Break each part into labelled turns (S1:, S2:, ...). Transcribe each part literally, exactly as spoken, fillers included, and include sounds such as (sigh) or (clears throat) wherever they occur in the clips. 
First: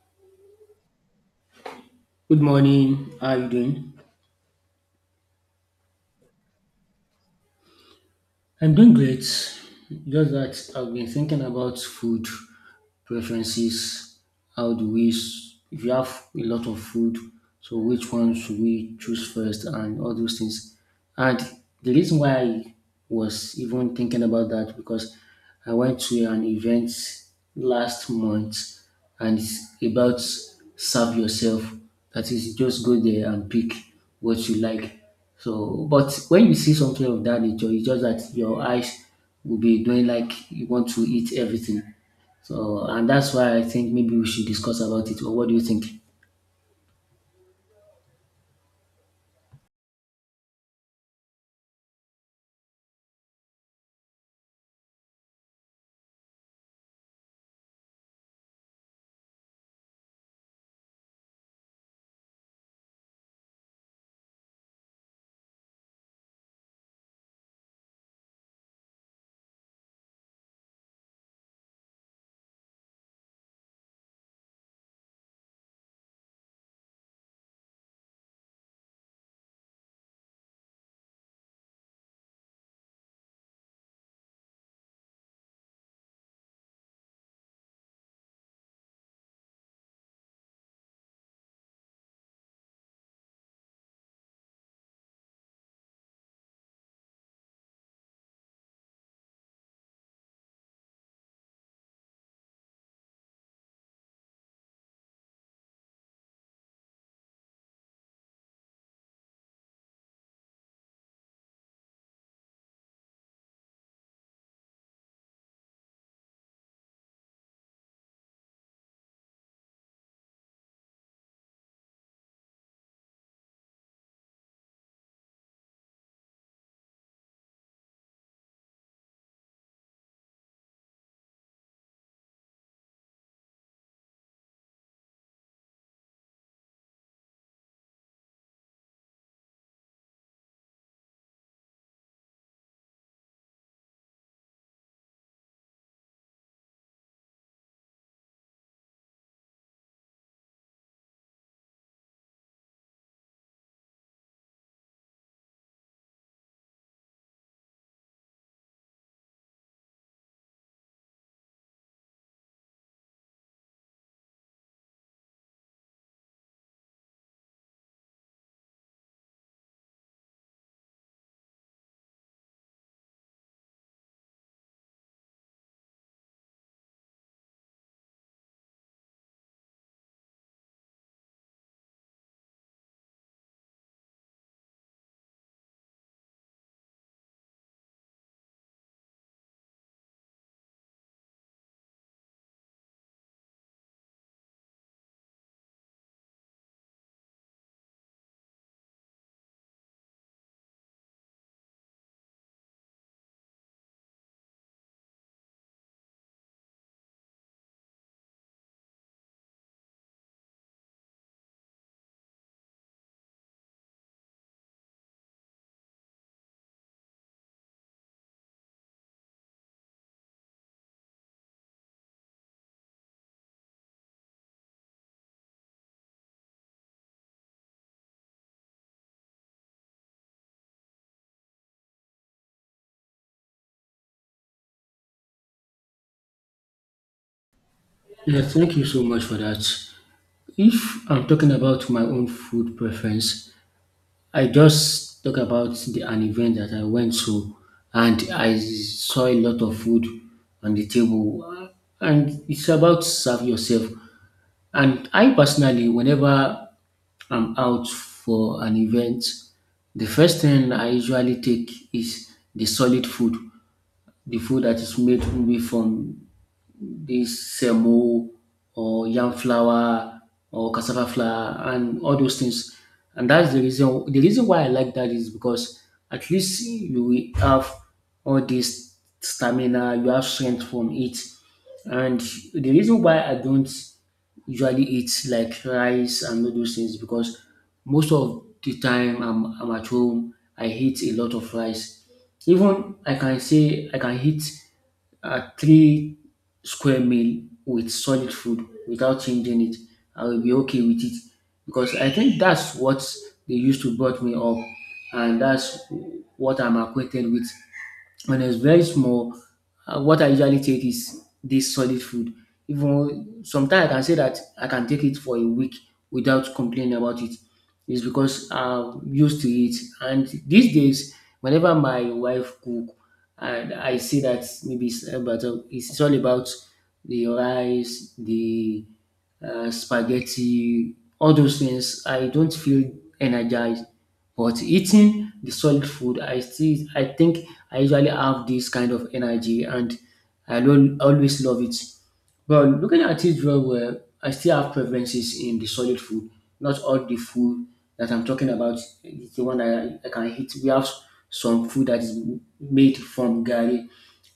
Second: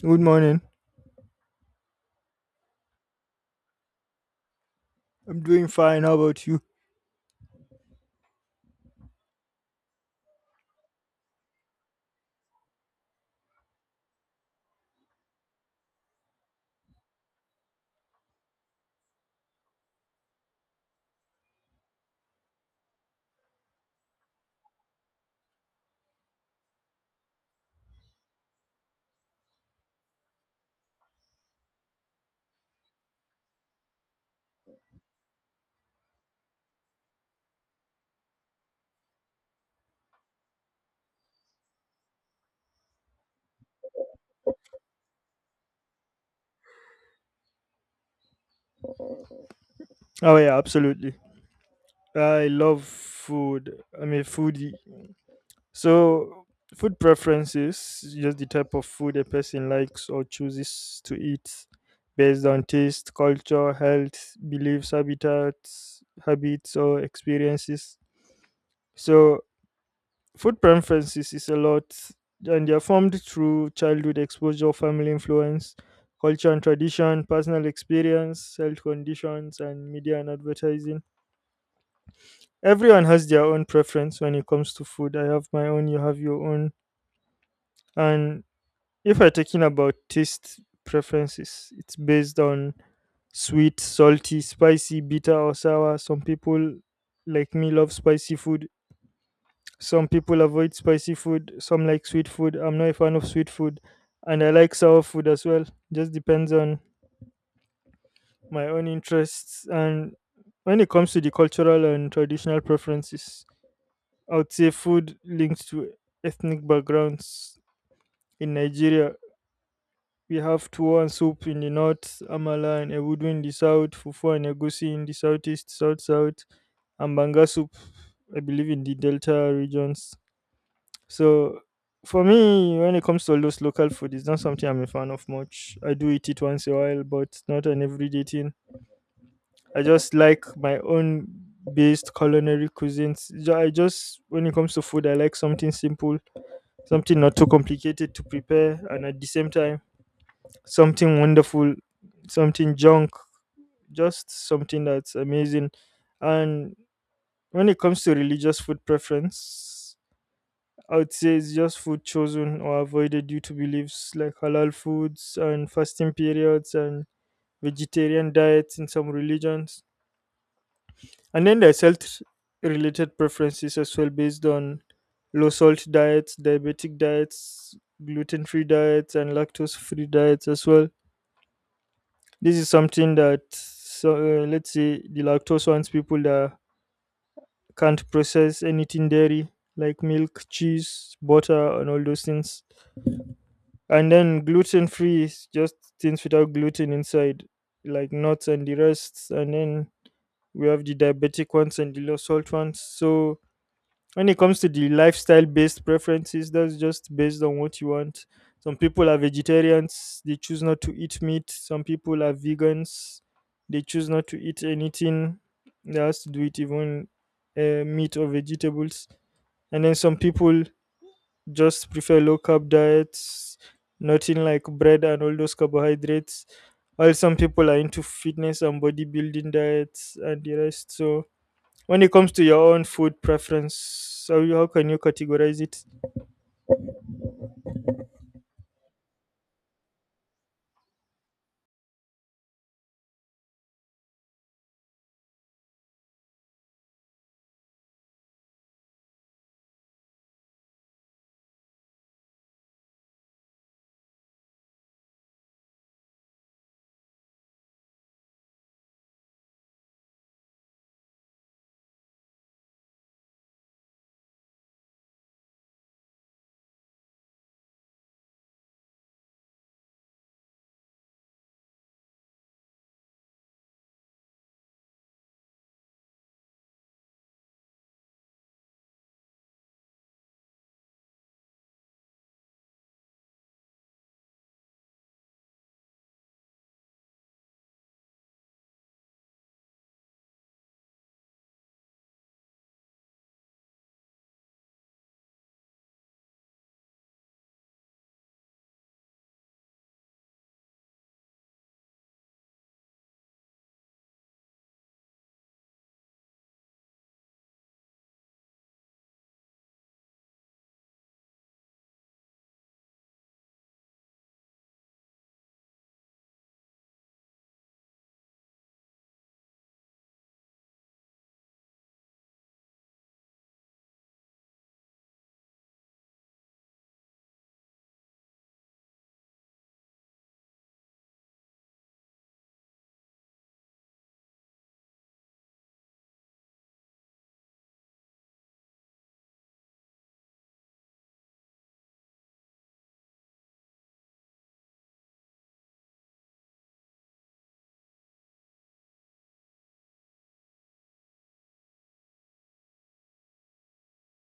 S1: Good morning.
S2: Good morning. How are you doing?
S1: I'm doing fine. How about you?
S2: I'm doing great. Just that I've been thinking about food preferences. How do we, s- If you have a lot of food, so which one should we choose first and all those things? And the reason why I was even thinking about that because I went to an event last month and it's about serve yourself. That is, just go there and pick what you like. So, but when you see something of that nature, it's just that your eyes will be doing like you want to eat everything. So, and that's why I think maybe we should discuss about it. Or what do you think?
S1: Oh, yeah, absolutely. I love food. I'm a foodie. So, Food preferences is just the type of food a person likes or chooses to eat based on taste, culture, health, beliefs, habitats, habits, or experiences. So, Food preferences is a lot, and they are formed through childhood exposure, family influence, culture and tradition, personal experience, health conditions, and media and advertising. Everyone has their own preference when it comes to food. I have my own, you have your own. And if we're talking about taste preferences, it's based on sweet, salty, spicy, bitter, or sour. Some people like me love spicy food. Some people avoid spicy food, some like sweet food. I'm not a fan of sweet food, and I like sour food as well. Just depends on my own interests, and when it comes to the cultural and traditional preferences, I would say food linked to ethnic backgrounds. In Nigeria, we have tuwo and soup in the north, amala and ewudu in the south, fufu and egusi in the southeast, south south, and banga soup, I believe, in the delta regions. So for me, when it comes to all those local food, it's not something I'm a fan of much. I do eat it once in a while, but not an everyday thing. I just like my own based culinary cuisines. Ju- I just, when it comes to food, I like something simple, something not too complicated to prepare, and at the same time, something wonderful, something junk, just something that's amazing. And when it comes to religious food preference, I would say it's just food chosen or avoided due to beliefs like halal foods and fasting periods and vegetarian diets in some religions. And then there's health related preferences as well, based on low salt diets, diabetic diets, gluten free diets, and lactose free diets as well. This is something that, so, uh, let's say, the lactose ones, people that can't process anything dairy like milk, cheese, butter, and all those things. And then gluten free is just things without gluten inside, like nuts and the rest. And then we have the diabetic ones and the low salt ones. So when it comes to the lifestyle based preferences, that's just based on what you want. Some people are vegetarians, they choose not to eat meat. Some people are vegans, they choose not to eat anything that has to do with even uh, meat or vegetables. And then some people just prefer low carb diets, nothing like bread and all those carbohydrates. While some people are into fitness and bodybuilding diets and the rest. So, when it comes to your own food preference, how, you- how can you categorize it?
S2: Yeah, thank you so much for that. If I'm talking about my own food preference, I just talk about the an event that I went to, and I saw a lot of food on the table, and it's about serve yourself. And I personally, whenever I'm out for an event, the first thing I usually take is the solid food, the food that is made maybe from this semo or yam flour or cassava flour and all those things. And that's the reason the reason why I like that is because at least you will have all this stamina, you have strength from it. And the reason why I don't usually eat like rice and all those things because most of the time I'm, I'm at home, I eat a lot of rice. Even I can say I can eat uh, three square meal with solid food without changing it. I will be okay with it because I think that's what they used to brought me up, and that's what I'm acquainted with. When it's very small, uh, what I usually take is this solid food. Even sometimes I can say that I can take it for a week without complaining about it. It's because I'm used to it. And these days, whenever my wife cook, and I see that maybe it's about it's all about the rice, the uh, spaghetti, all those things, I don't feel energized. But eating the solid food, I still, I think I usually have this kind of energy, and I don't always love it. But looking at it very well, I still have preferences in the solid food. Not all the food that I'm talking about is the one that I, I can eat. We have some food that is made from gari.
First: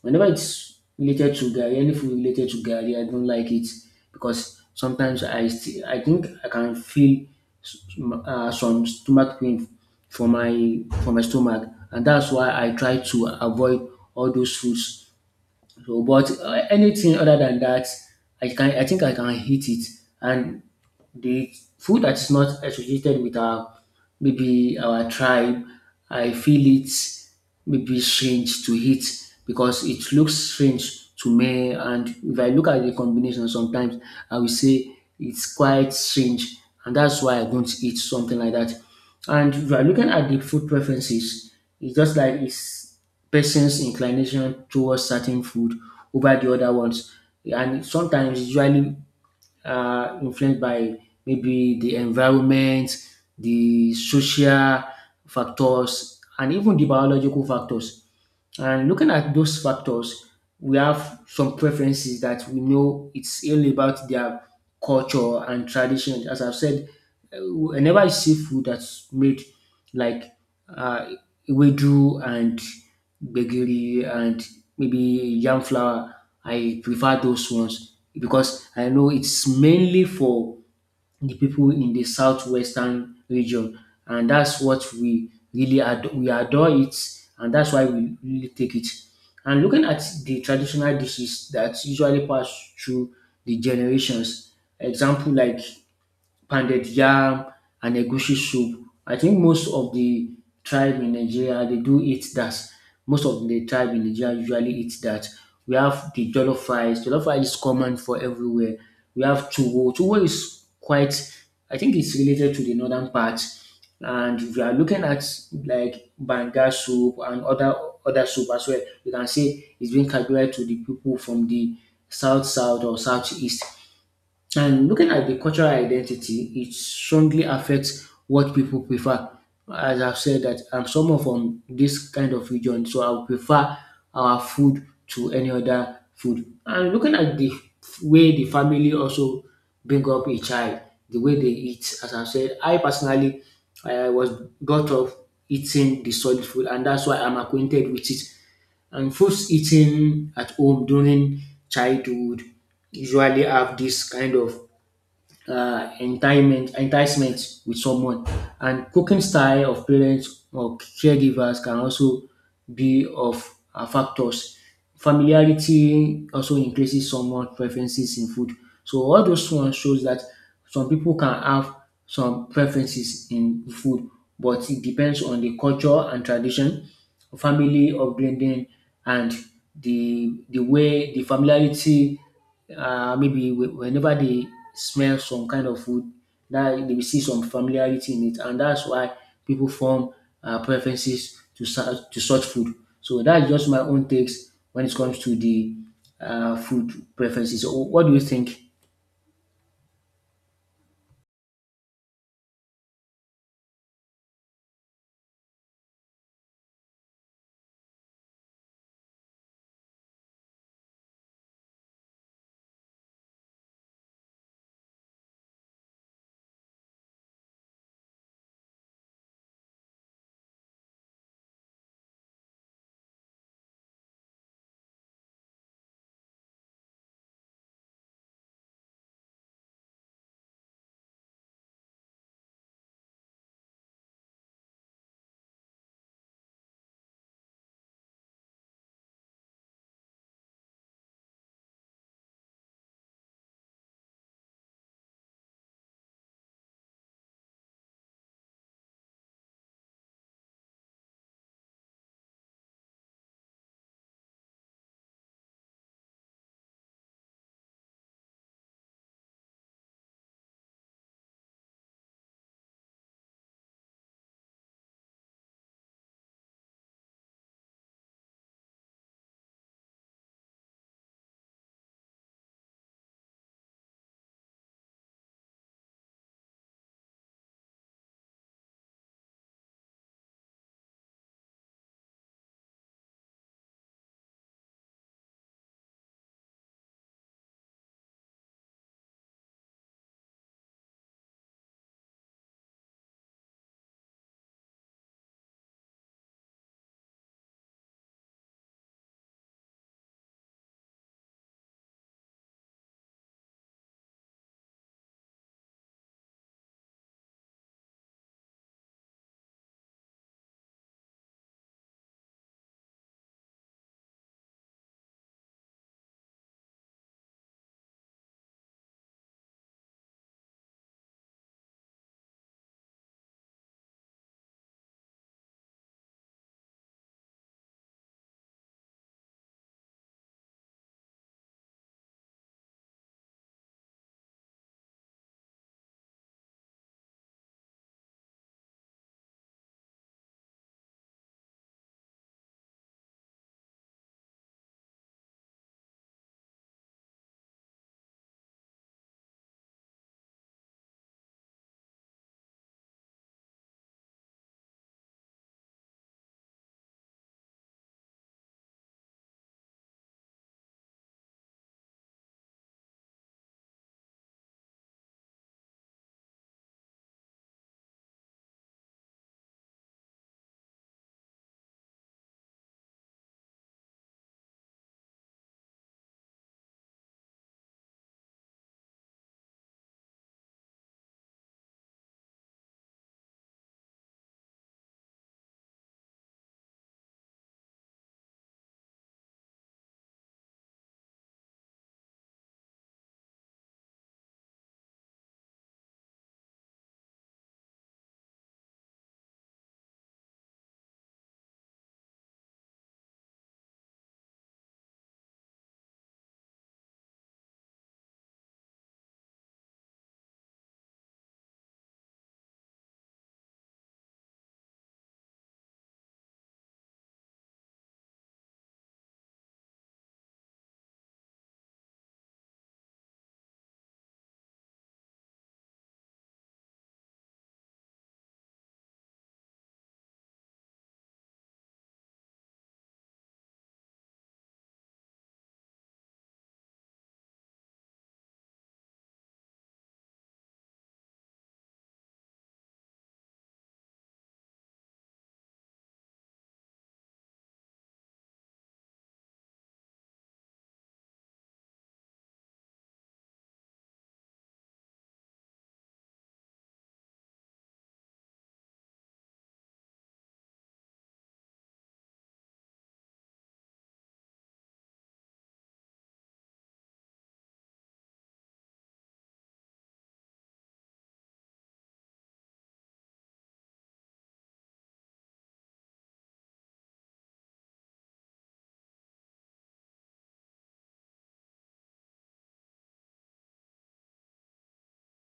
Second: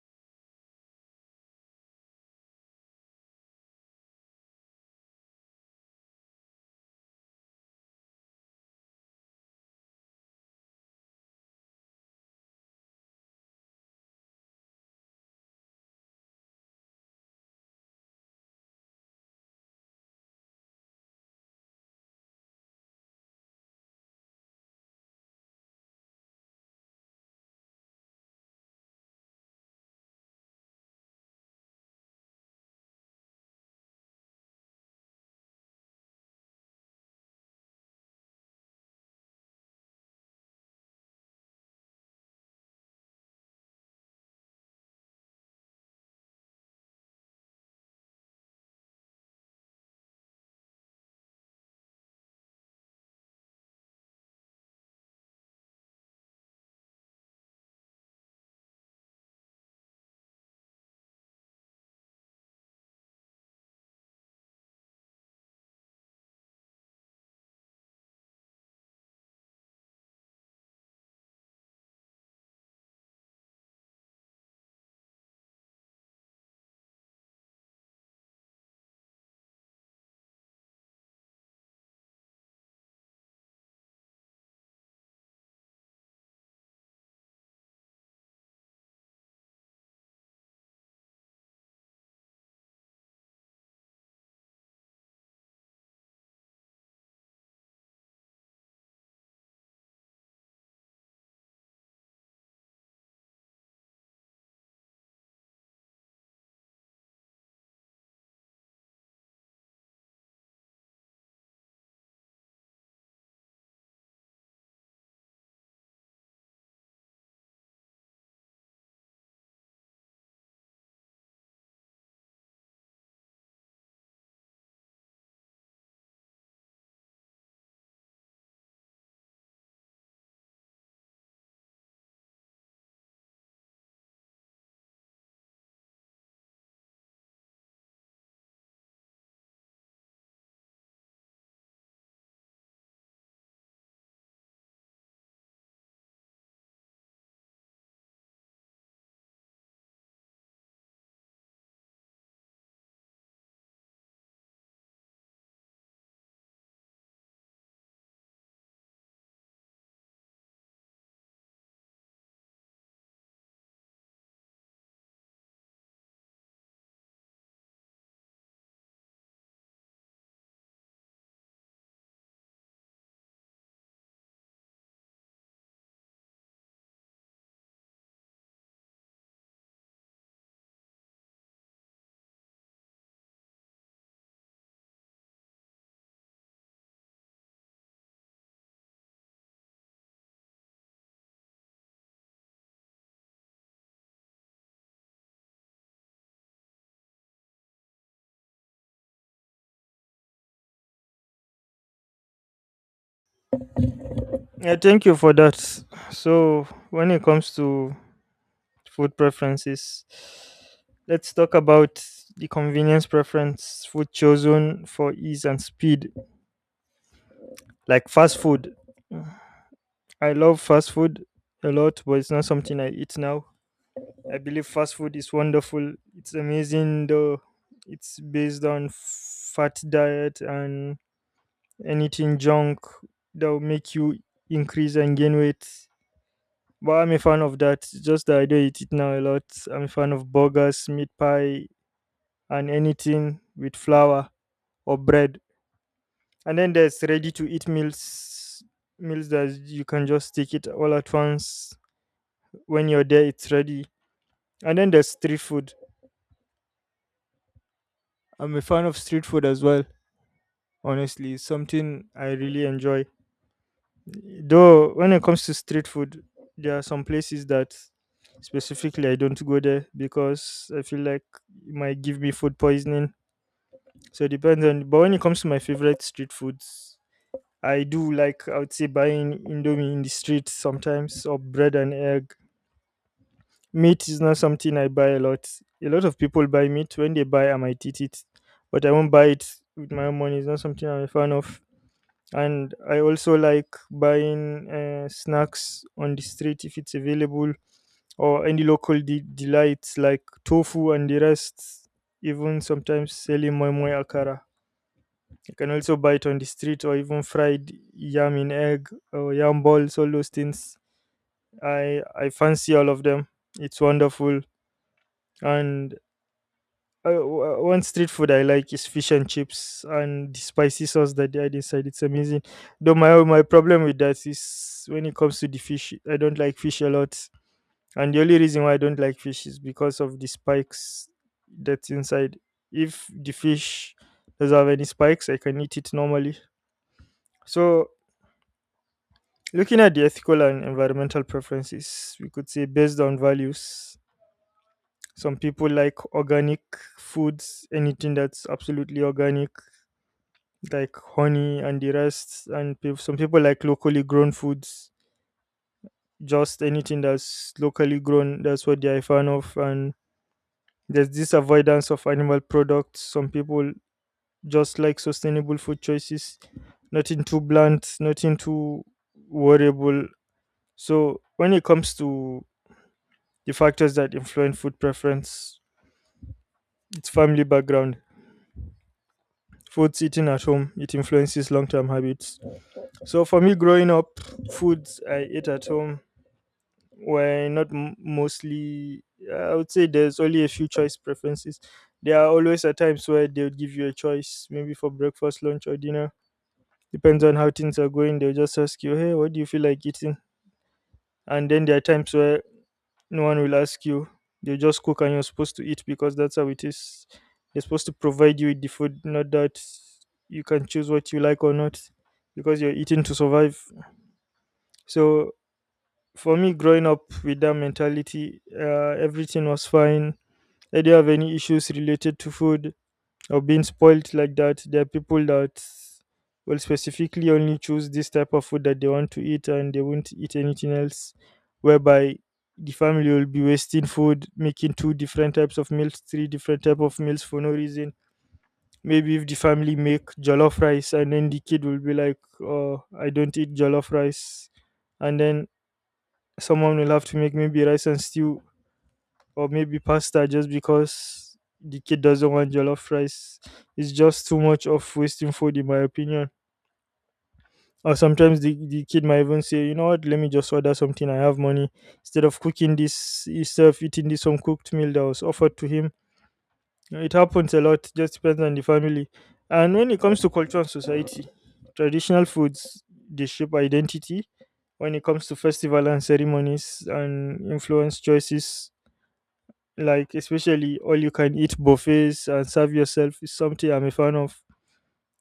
S2: Whenever it's related to garri, any food related to garri, I don't like it because sometimes I still, I think I can feel s- uh, some stomach pain for my for my stomach, and that's why I try to avoid all those foods. So, but uh, anything other than that, I can I think I can eat it, and the food that is not associated with our maybe our tribe, I feel it maybe strange to eat because it looks strange to me. And if I look at the combination sometimes, I will say it's quite strange. And that's why I don't eat something like that. And if you are looking at the food preferences, it's just like it's person's inclination towards certain food over the other ones. And sometimes usually uh, influenced by maybe the environment, the social factors, and even the biological factors. And looking at those factors, we have some preferences that we know it's all about their culture and tradition. As I've said, uh, whenever I see food that's made like uh, wedu and gbegiri and maybe yam flour, I prefer those ones because I know it's mainly for the people in the southwestern region, and that's what we really ad- we adore it, and that's why we really take it. And looking at the traditional dishes that usually pass through the generations, example like pounded yam and egusi soup. I think most of the tribe in Nigeria they do eat that. Most of the tribe in Nigeria usually eat that. We have the jollof rice. Jollof rice is common for everywhere. We have tuwo. Tuwo is quite. I think it's related to the northern part. And if you are looking at like banga soup and other other soup as well, you can say it's being categorized to the people from the south south or southeast. And looking at the cultural identity, it strongly affects what people prefer. As I've said that I'm someone from this kind of region, so I would prefer our food to any other food. And looking at the f- way the family also bring up a child, the way they eat, as I've said, I personally I was brought up eating the solid food, and that's why I'm acquainted with it. And foods eaten at home during childhood usually have this kind of uh, enticement, enticement with someone. And cooking style of parents or caregivers can also be of uh, factors. Familiarity also increases someone's preferences in food. So all those ones shows that some people can have some preferences in food, but it depends on the culture and tradition, family upbringing, and the the way the familiarity uh, maybe whe- whenever they smell some kind of food, that they will see some familiarity in it, and that's why people form uh, preferences to such to such food. So that's just my own takes when it comes to the uh, food preferences. So what do you think?
S1: Yeah, thank you for that. So, when it comes to food preferences, let's talk about the convenience preference, food chosen for ease and speed. Like fast food. Mm, I love fast food a lot, but it's not something I eat now. I believe fast food is wonderful. It's amazing though. It's based on fat diet and anything junk that will make you increase and gain weight. But I'm a fan of that. It's just that I don't eat it now a lot. I'm a fan of burgers, meat pie, and anything with flour or bread. And then there's ready to eat meals, meals that you can just take it all at once when you're there, it's ready. And then there's street food. I'm a fan of street food as well. Honestly, it's something I really enjoy, though when it comes to street food, there are some places that specifically I don't go there because I feel like it might give me food poisoning. So it depends on, but when it comes to my favorite street foods, I do like, I would say, buying indomie in the street sometimes, or bread and egg. Meat is not something I buy a lot. A lot of people buy meat. When they buy, I might eat it, but I won't buy it with my own money. It's not something I'm a fan of. And I also like buying uh, snacks on the street if it's available, or any local de- delights like tofu and the rest. Even sometimes selling moi moi akara. You can also buy it on the street, or even fried yam in egg or yam balls. All those things. I I fancy all of them. It's wonderful. And Uh, w- uh, one street food I like is fish and chips and the spicy sauce that they add inside. It's amazing. Though my my problem with that is when it comes to the fish, I don't like fish a lot, and the only reason why I don't like fish is because of the spikes that's inside. If the fish doesn't have any spikes, I can eat it normally. So, looking at the ethical and environmental preferences, we could say based on values. Some people like organic foods, anything that's absolutely organic like honey and the rest. And peop some people like locally grown foods, just anything that's locally grown, that's what they're a fan of. And there's this avoidance of animal products. Some people just like sustainable food choices, nothing too blunt, nothing too worryable. So when it comes to the factors that influence food preference, it's family background. Foods eaten at home, it influences long-term habits. So for me growing up, foods I ate at home were not m- mostly, I would say there's only a few choice preferences. There are always a times where they will give you a choice, maybe for breakfast, lunch, or dinner. Depends on how things are going, they'll just ask you, hey, what do you feel like eating? And then there are times where no one will ask you, they will just cook and you're supposed to eat because that's how it is. They're supposed to provide you with the food, not that you can choose what you like or not, because you're eating to survive. So for me growing up with that mentality, uh, everything was fine. I didn't have any issues related to food or being spoiled like that. There are people that will specifically only choose this type of food that they want to eat and they won't eat anything else, whereby the family will be wasting food, making two different types of meals, three different type of meals for no reason. Maybe if the family make jollof rice, and then the kid will be like, oh, I don't eat jollof rice, and then someone will have to make maybe rice and stew, or maybe pasta, just because the kid doesn't want jollof rice. It's just too much of wasting food, in my opinion. Or sometimes the, the kid might even say, you know what, let me just order something. I have money. Instead of cooking this yourself, eating this uncooked meal that was offered to him. It happens a lot, just depends on the family. And when it comes to culture and society, traditional foods, they shape identity when it comes to festival and ceremonies, and influence choices, like especially all you can eat buffets and serve yourself is something I'm a fan of.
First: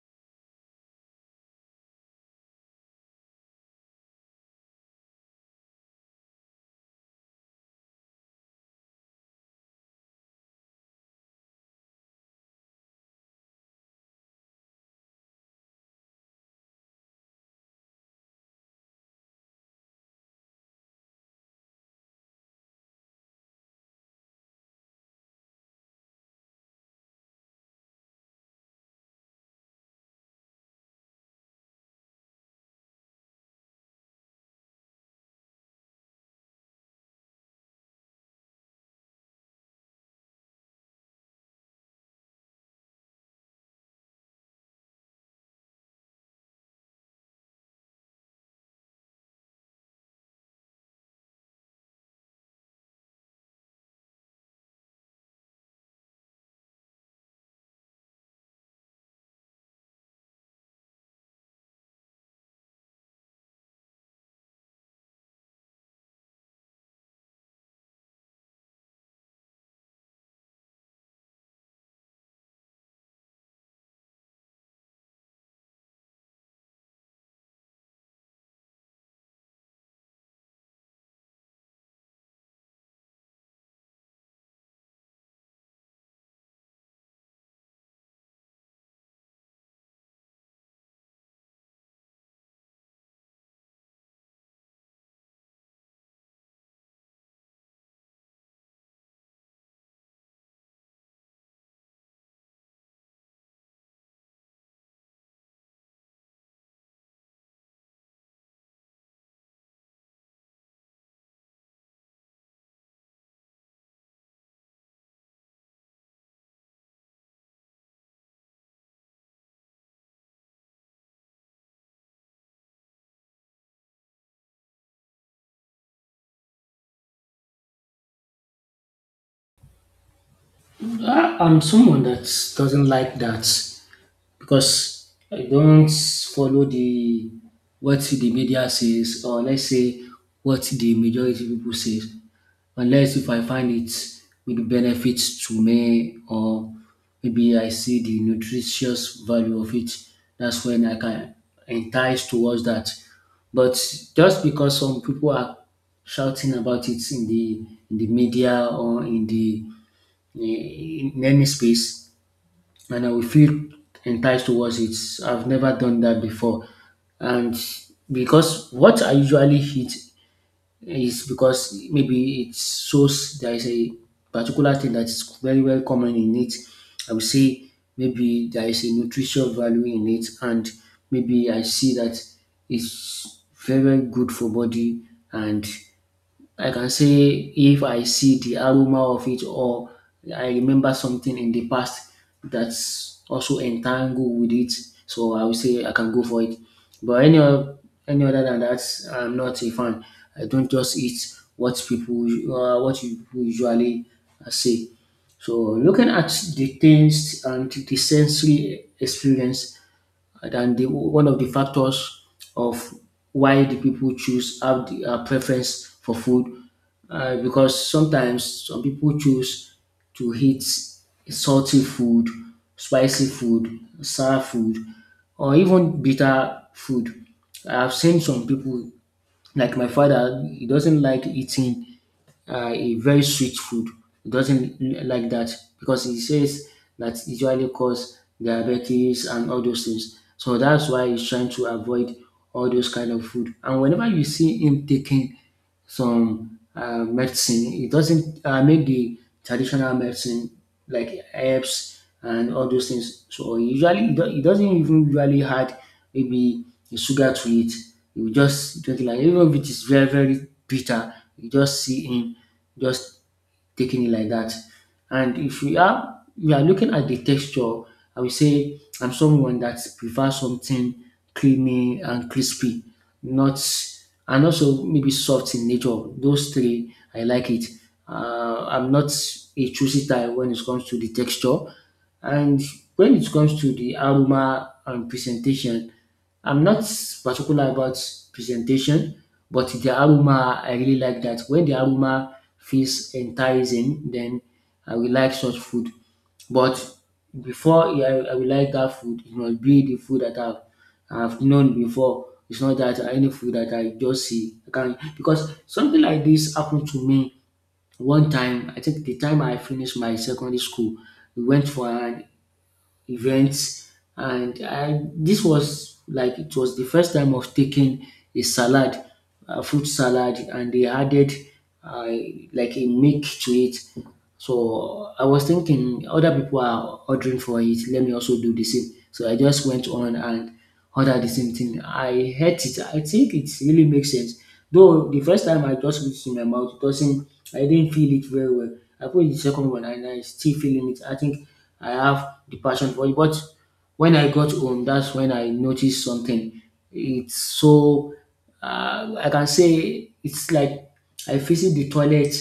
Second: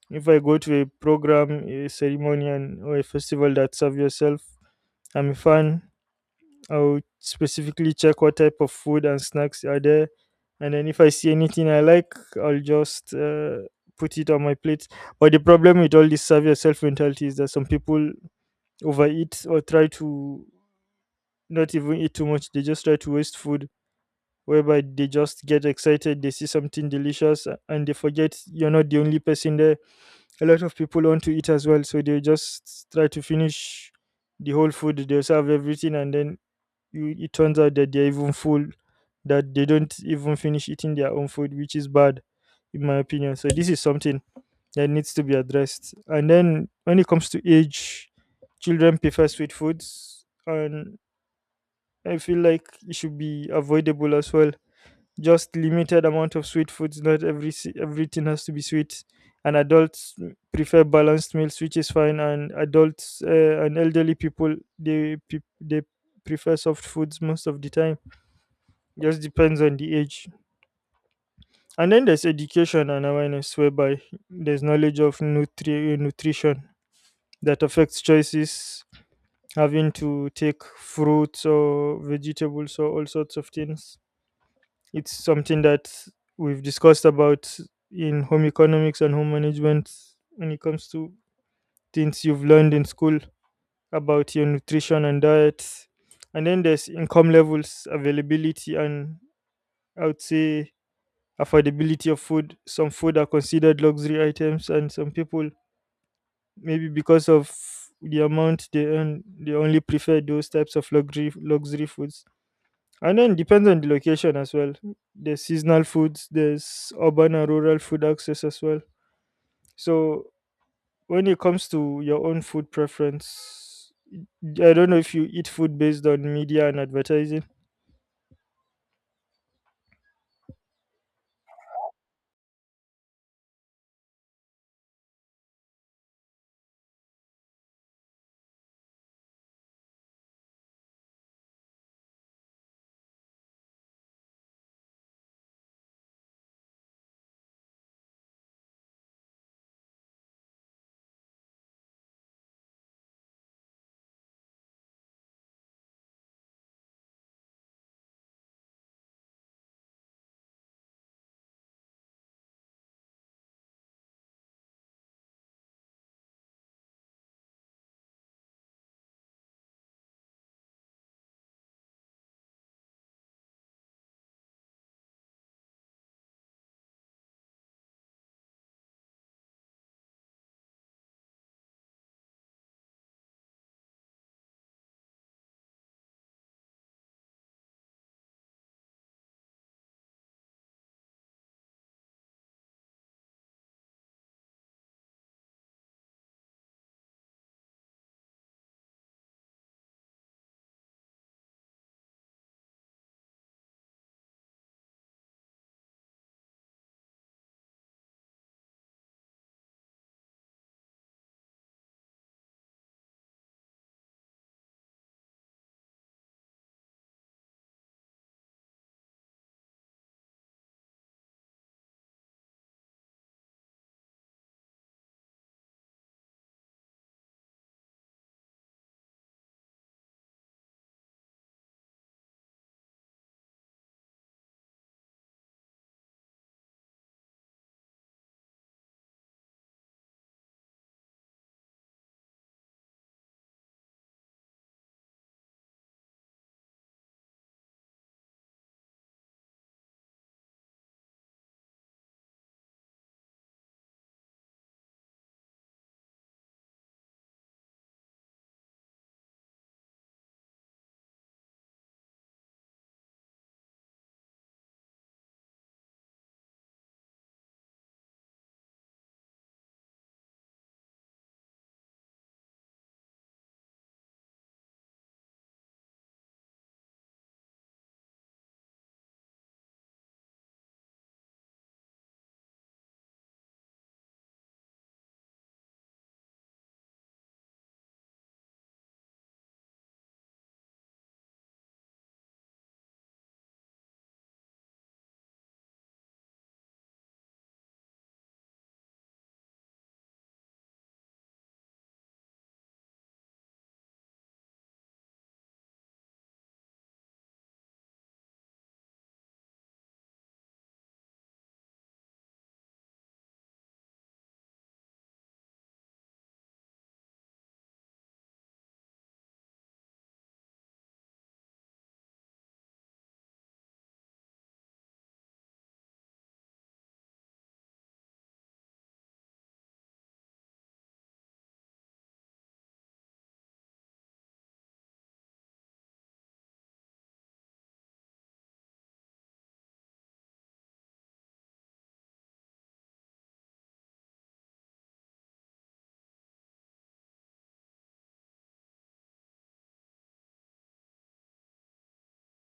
S1: If I go to a program, a ceremony, and or a festival that serve yourself, I'm a fan. I'll specifically check what type of food and snacks are there, and then if I see anything I like, I'll just uh, put it on my plate. But the problem with all this serve yourself mentality is that some people overeat or try to not even eat too much. They just try to waste food, whereby they just get excited, they see something delicious, a- and they forget you're not the only person there. A lot of people want to eat as well, so they just try to finish the whole food, they serve everything, and then you, it turns out that they're even full, that they don't even finish eating their own food, which is bad, in my opinion. So, this is something that needs to be addressed. And then when it comes to age, children prefer sweet foods, and I feel like it should be avoidable as well, just limited amount of sweet foods, not every si- everything has to be sweet. And adults prefer balanced meals, which is fine. And adults uh, and elderly people, they pe- they prefer soft foods most of the time. Just depends on the age. And then there's education and awareness, whereby there's knowledge of nutri- nutrition that affects choices, having to take fruits or vegetables or all sorts of things. It's something that we've discussed about in home economics and home management, when it comes to things you've learned in school about your nutrition and diet. And then there's income levels, availability, and I would say affordability of food. Some food are considered luxury items, and some people, maybe because of the amount they earn, they only prefer those types of luxury luxury foods. And then depends on the location as well. There's seasonal foods, there's urban and rural food access as well. So when it comes to your own food preference, I don't know if you eat food based on media and advertising.
S2: I- I'm someone that doesn't like that because I don't follow the what the media says, or let's say what the majority people says, unless if I find it with benefits to me or maybe I see the nutritious value of it, that's when I can entice towards that. But just because some people are shouting about it in the in the media or in the in any space, and I will feel enticed towards it. I've never done that before, and because what I usually eat is because maybe it shows there is a particular thing that is very, very common in it. I would say maybe there is a nutritional value in it, and maybe I see that it's very, very good for body, and I can say if I see the aroma of it or I remember something in the past that's also entangled with it, so I will say I can go for it. But any o- any other than that, I'm not a fan. I don't just eat what people u- uh, what you people usually uh, say. So looking at the taste and the sensory experience, and the one of the factors of why the people choose have the uh, preference for food, uh, because sometimes some people choose to eat salty food, spicy food, sour food, or even bitter food. I've seen some people like my father; he doesn't like eating uh, a very sweet food. He doesn't l- like that because he says that usually cause diabetes and all those things. So that's why he's trying to avoid all those kind of food. And whenever you see him taking some uh, medicine. It doesn't uh, make the traditional medicine like herbs and all those things. So usually it do- it doesn't even usually add maybe the sugar to it. You just drink it like even if it is very very bitter, you just see in just taking it like that. And if we are we are looking at the texture, I will say I'm someone that prefers something creamy and crispy, not and also maybe soft in nature. Those three, I like it. Uh, I'm not a choosy type when it comes to the texture, and when it comes to the aroma and presentation. I'm not particular about presentation, but the aroma, I really like that. When the aroma feels enticing, then I will like such food. But before I, I will like that food, it must be the food that I've, I've known before. It's not that any food that I just see. I can, because something like this happened to me one time. I think the time I finished my secondary school, we went for an events, and I this was like it was the first time of taking a salad, a fruit salad, and they added uh, like a milk to it. So I was thinking other people are ordering for it. Let me also do the same. So I just went on and all are the same thing. I hate it. I think it really makes sense. Though the first time I just put it in my mouth, it doesn't I didn't feel it very well. I put the second one and I still feeling it. I think I have the passion for it. But when I got home, that's when I noticed something. It's so uh, I can say it's like I visit the toilet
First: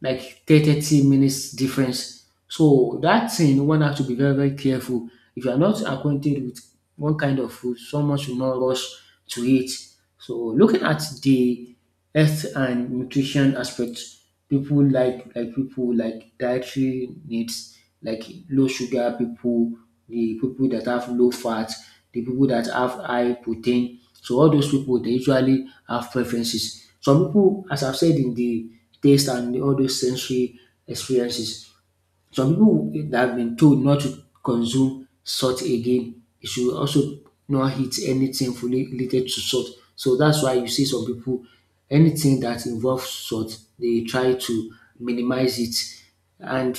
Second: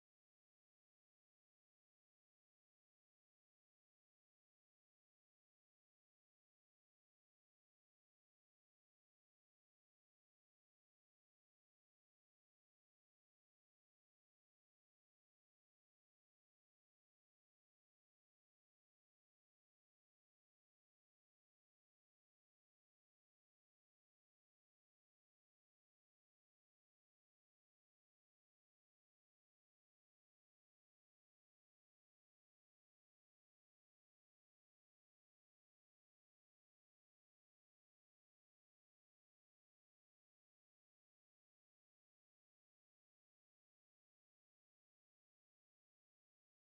S2: like thirty minutes difference. So that thing one have to be very very careful. If you are not acquainted with one kind of food, someone should not rush to it. So looking at the health and nutrition aspects, people like like people like dietary needs, like low sugar people, the people that have low fat, the people that have high protein, so all those people they usually have preferences. Some people, as I've said, in the taste and all those sensory experiences. Some people that have been told not to consume salt again, you should also not eat anything fully related to salt. So that's why you see some people, anything that involves salt, they try to minimize it. And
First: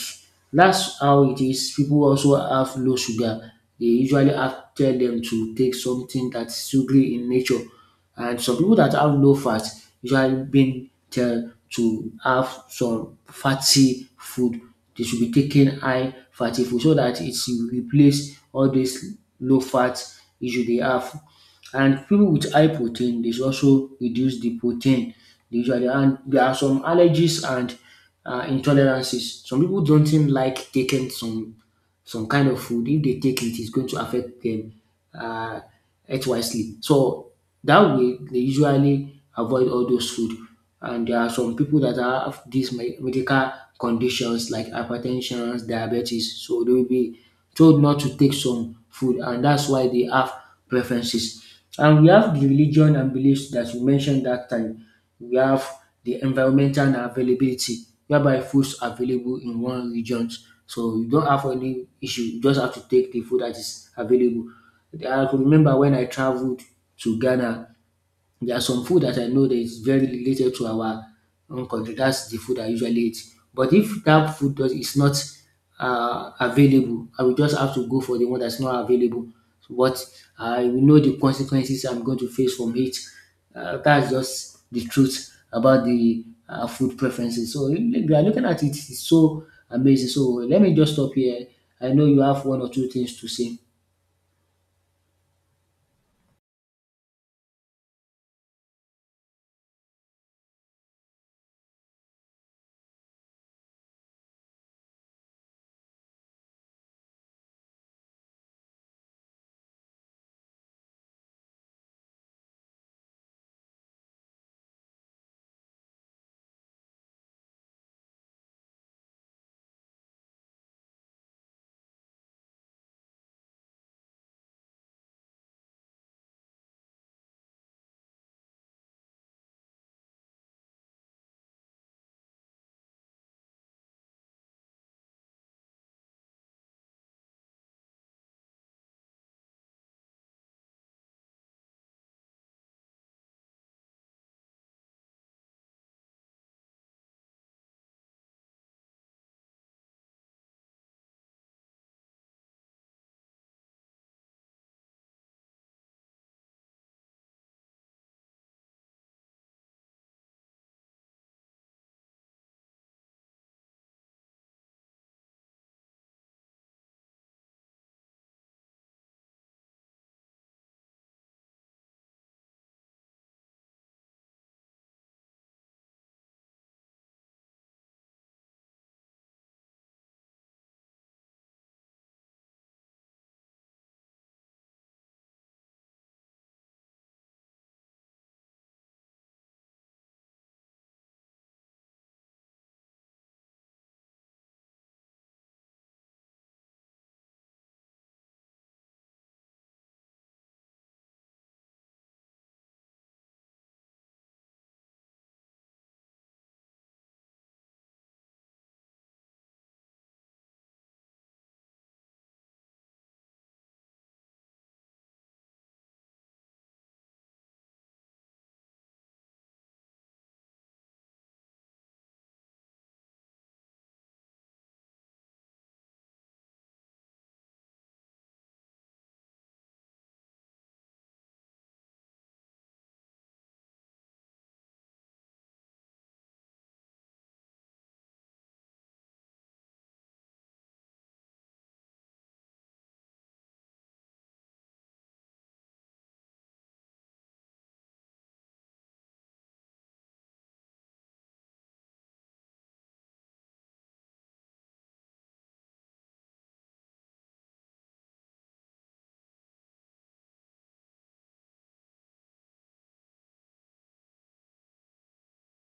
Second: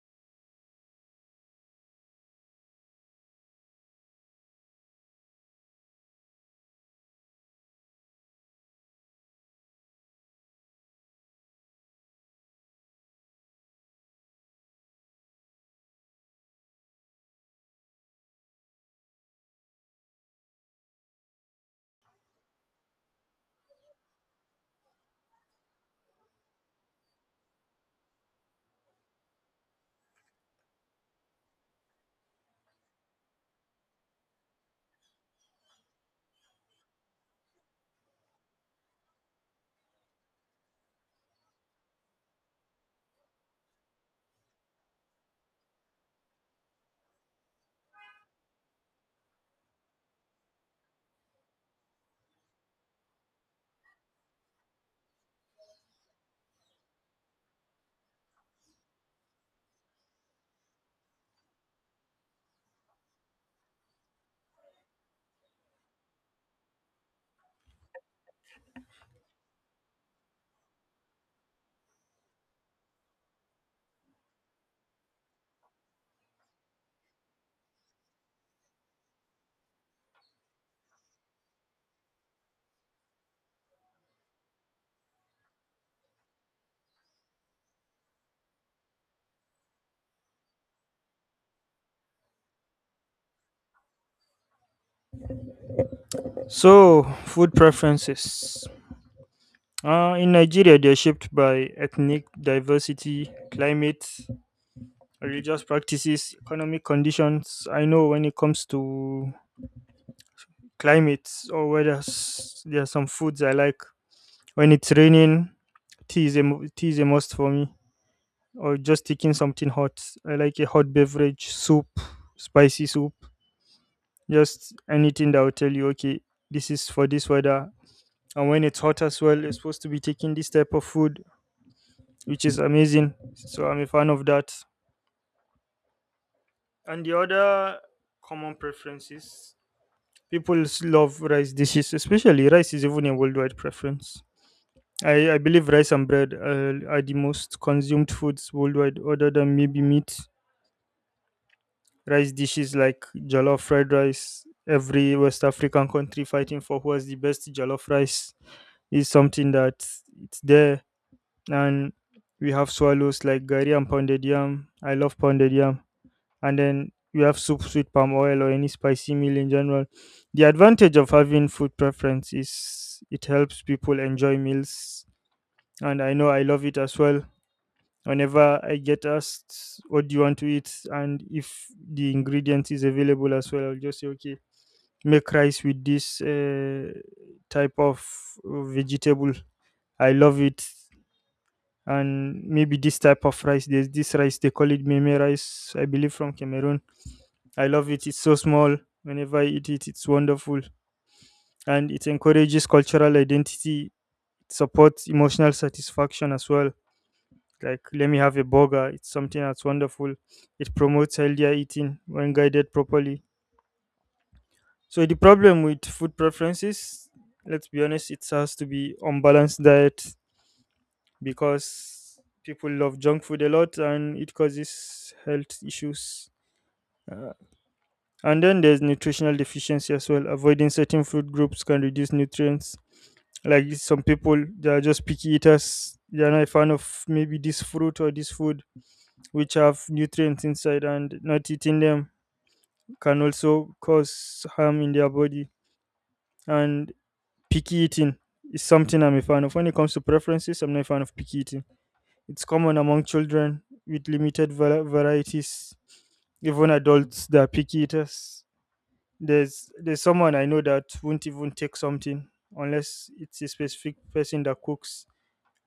S2: that's how it is. People also have low sugar. They usually have tell them to take something that's sugary in nature. And some people that have low fat usually being tell to have some fatty food. They should be taking high fatty food so that it will replace all this low fat issue they have. And people with high protein, they should also reduce the protein they usually. And there are some allergies and uh, intolerances. Some people don't even like taking some some kind of food. If they take it, it's going to affect them uh, health wisely. So that way, they usually avoid all those food. And there are some people that have these me- medical conditions like hypertension, diabetes. So they will be told not to take some food, and that's why they have preferences. And we have the religion and beliefs that you mentioned that time. We have the environmental availability whereby foods are available in one region. So you don't have any issue, you just have to take the food that is available. I could remember when I traveled to Ghana, there are some food that I know that is very related to our own country. That's the food I usually eat. But if that food does, is not uh, available, I will just have to go for the one that's not available. But I will know the consequences I'm going to face from it. Uh, that's just the truth about the uh, food preferences. So we are looking at it, it's so amazing. So let me just stop here. I know you have one or two things to say.
S1: So food preferences. Uh, in Nigeria, they're shaped by ethnic diversity, climate, religious practices, economic conditions. I know when it comes to climate or weather, s- there are some foods I like. When it's raining, tea is a mu- tea is a must for me, or just taking something hot. I like a hot beverage, soup, spicy soup, just anything that will tell you, okay, this is for this weather. And when it's hot as well, you're supposed to be taking this type of food, which is amazing. So I'm a fan of that. And the other common preferences, people s- love rice dishes, especially rice is even a worldwide preference. I, I believe rice and bread uh, are the most consumed foods worldwide, other than maybe meat. Rice dishes like jollof fried rice, every West African country fighting for who has the best jollof rice is something that it's there. And we have swallows like gari and pounded yam. I love pounded yam. And then we have soups with palm oil or any spicy meal in general. The advantage of having food preference is it helps people enjoy meals. And I know I love it as well whenever I get asked what do you want to eat, and if the ingredient is available as well, I'll just say okay, make rice with this uh, type of uh, vegetable. I love it. And maybe this type of rice, there's this rice, they call it meme rice, I believe from Cameroon. I love it. It's so small. Whenever I eat it, it's wonderful. And it encourages cultural identity, it supports emotional satisfaction as well. Like let me have a burger, it's something that's wonderful. It promotes healthier eating when guided properly. So the problem with food preferences, let's be honest, it has to be unbalanced diet, because people love junk food a lot and it causes health issues. Uh, and then there's nutritional deficiency as well, avoiding certain food groups can reduce nutrients, like some people they are just picky eaters, they are not a fan of maybe this fruit or this food which have nutrients inside, and not eating them can also cause harm in their body. And picky eating is something I'm a fan of. When it comes to preferences, I'm not a fan of picky eating. It's common among children with limited vari- varieties, even adults that are picky eaters. There's there's someone I know that won't even take something unless it's a specific person that cooks.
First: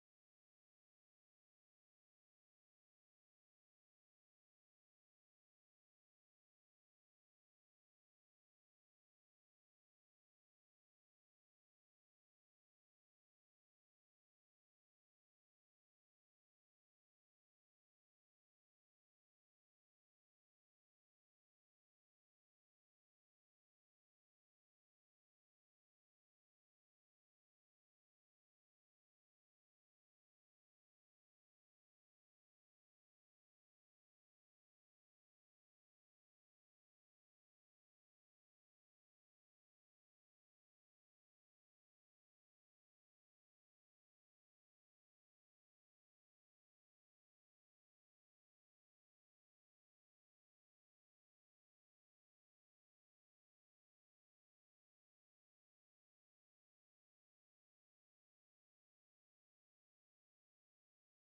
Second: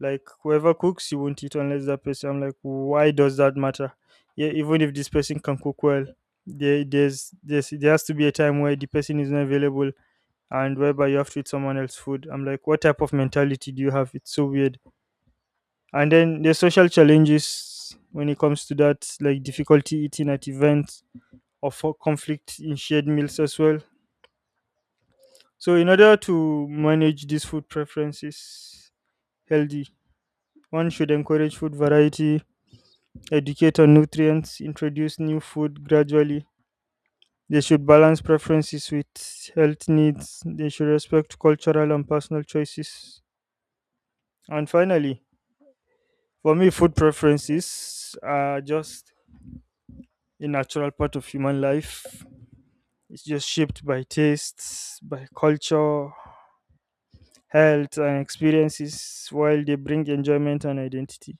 S1: Like whoever cooks, you won't eat unless that person. I'm like, why does that matter? Yeah, even if this person can cook well, there there's there's there has to be a time where the person is not available and whereby you have to eat someone else's food. I'm like, what type of mentality do you have? It's so weird. And then there's social challenges when it comes to that, like difficulty eating at events or for conflict in shared meals as well. So in order to manage these food preferences healthy, one should encourage food variety, educate on nutrients, introduce new food gradually. They should balance preferences with health needs. They should respect cultural and personal choices. And finally, for me, food preferences are just a natural part of human life. It's just shaped by tastes, by culture, health, and experiences, while they bring enjoyment and identity.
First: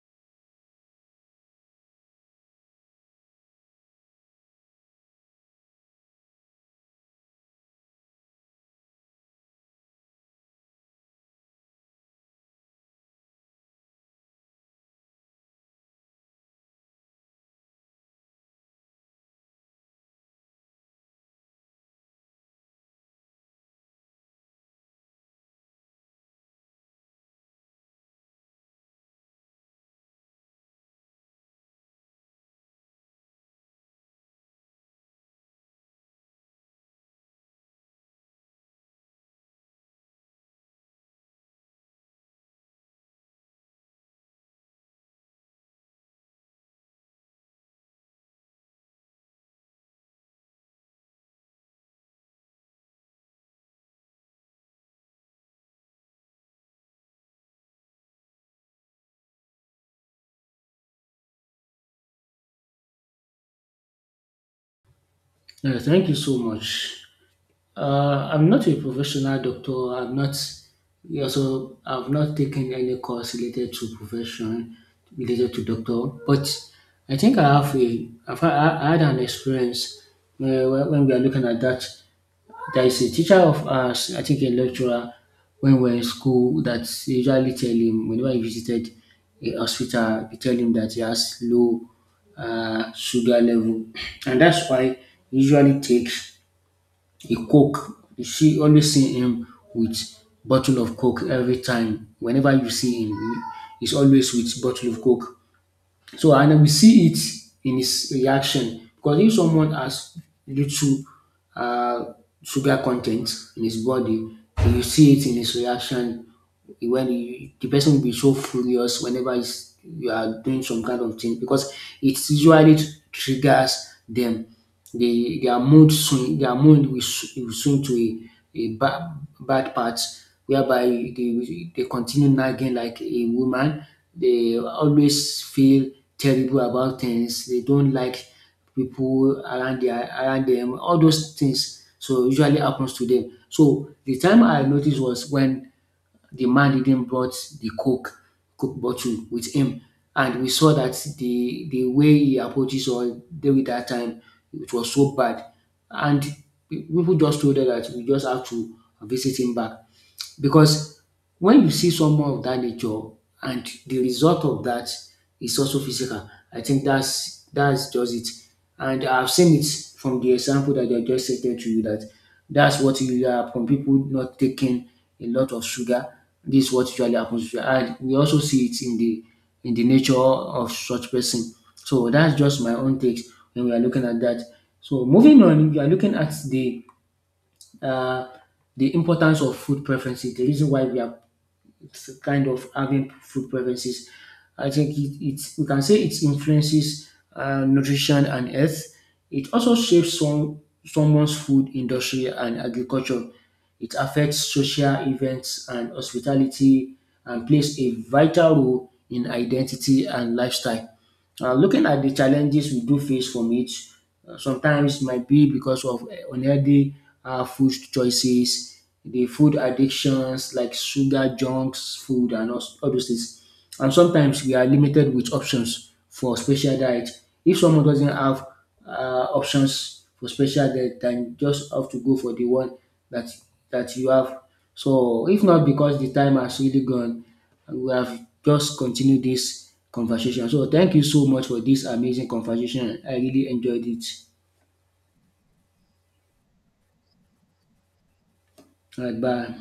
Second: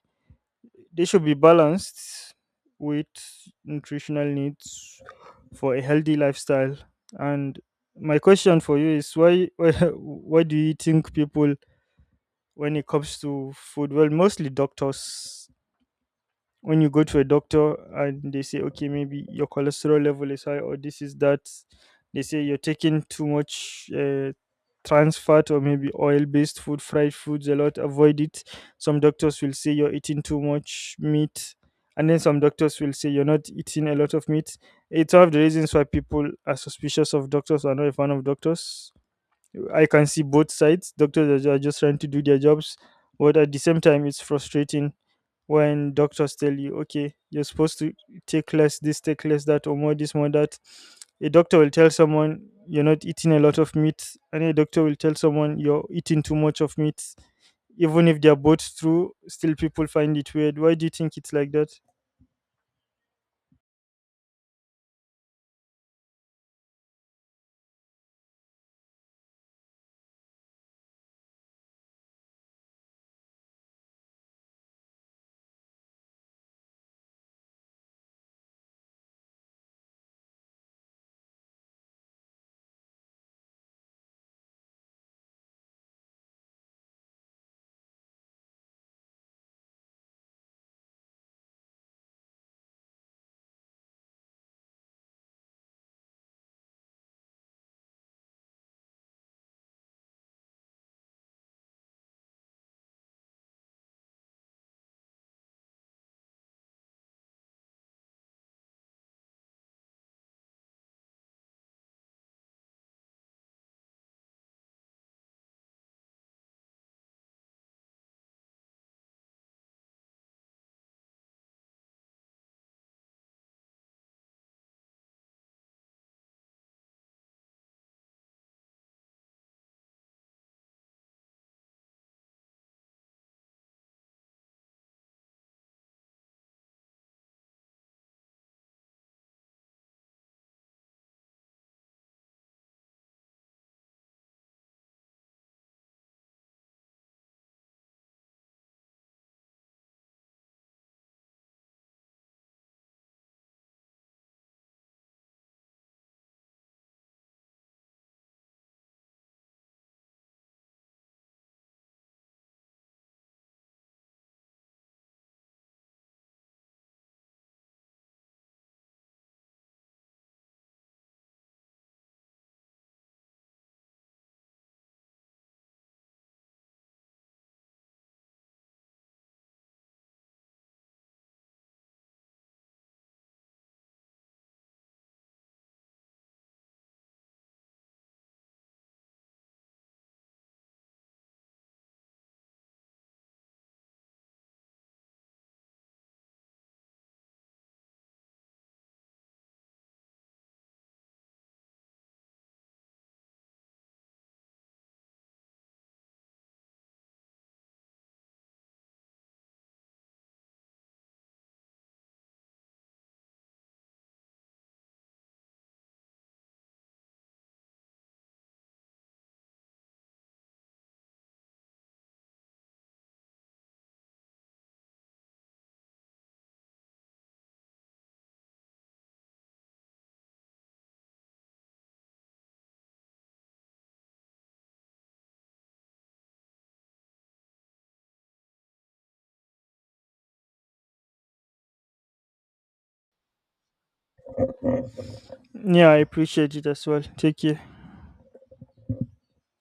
S1: They should be balanced with nutritional needs for a healthy lifestyle. And my question for you is why (laughs) why, why do you think people, when it comes to food, well mostly doctors, when you go to a doctor and they say okay, maybe your cholesterol level is high or this is that, they say you're taking too much uh, trans fat or maybe oil based food, fried foods a lot, avoid it. Some doctors will say you're eating too much meat, and then some doctors will say you're not eating a lot of meat. It's one of the reasons why people are suspicious of doctors or not a fan of doctors. I can see both sides. Doctors are just trying to do their jobs, but at the same time, it's frustrating when doctors tell you, okay, you're supposed to take less this, take less that, or more this, more that. A doctor will tell someone you're not eating a lot of meat, and a doctor will tell someone you're eating too much of meat. Even if they're both true, still people find it weird. Why do you think it's like that?
S2: Uh, thank you so much. Uh, I'm not a professional doctor. I'm not, yeah. So I've not taken any course related to profession related to doctor, but I think I have a I've had, I had an experience where, when when we are looking at that. There is a teacher of us, I think a lecturer, when we are in school that usually tell him whenever he visited a hospital, we tell him that he has low uh, sugar level, (clears throat) and that's why he usually takes a coke. She always see him with bottle of coke every time. Whenever you see him, he's always with bottle of coke. So and we see it in his reaction because if someone has little uh, sugar content in his body, you see it in his reaction when you, the person will be so furious whenever it's, you are doing some kind of thing because it usually triggers them. They, their mood swing, their mood will, sw- will swing to a, a bad, bad part whereby they, will- they continue nagging like a woman. They always feel terrible about things. They don't like people around their around them, all those things. So usually happens to them. So the time I noticed was when the man didn't brought the coke coke bottle with him and we saw that the the way he approaches or deal with that time it was so bad. And pe- people just told us that we just have to visit him back, because when you see someone of that nature and the result of that is also physical, I think that's that's just it. And I've seen it from the example that I just stated to you, that that's what usually happens. People not taking a lot of sugar, this is what usually happens to you. And we also see it in the in the nature of such person. So that's just my own takes when we are looking at that. So moving on, we are looking at the uh, the importance of food preferences, the reason why we are kind of having food preferences. I think it, it's we can say it influences uh, nutrition and health. It also shapes some someone's food industry and agriculture. It affects social events and hospitality and plays a vital role in identity and lifestyle. Uh, looking at the challenges we do face from it, uh, sometimes it might be because of uh, unhealthy uh, food choices, the food addictions like sugar, junks, food, and all, all those things. And sometimes we are limited with options for special diet. If someone doesn't have uh, options for special diet, then just have to go for the one that that you have. So if not because the time has really gone, we have just continued this conversation. So thank you so much for this amazing conversation. I really enjoyed it.
S1: Yeah, I appreciate it as well. Take care.
S2: All right, bye.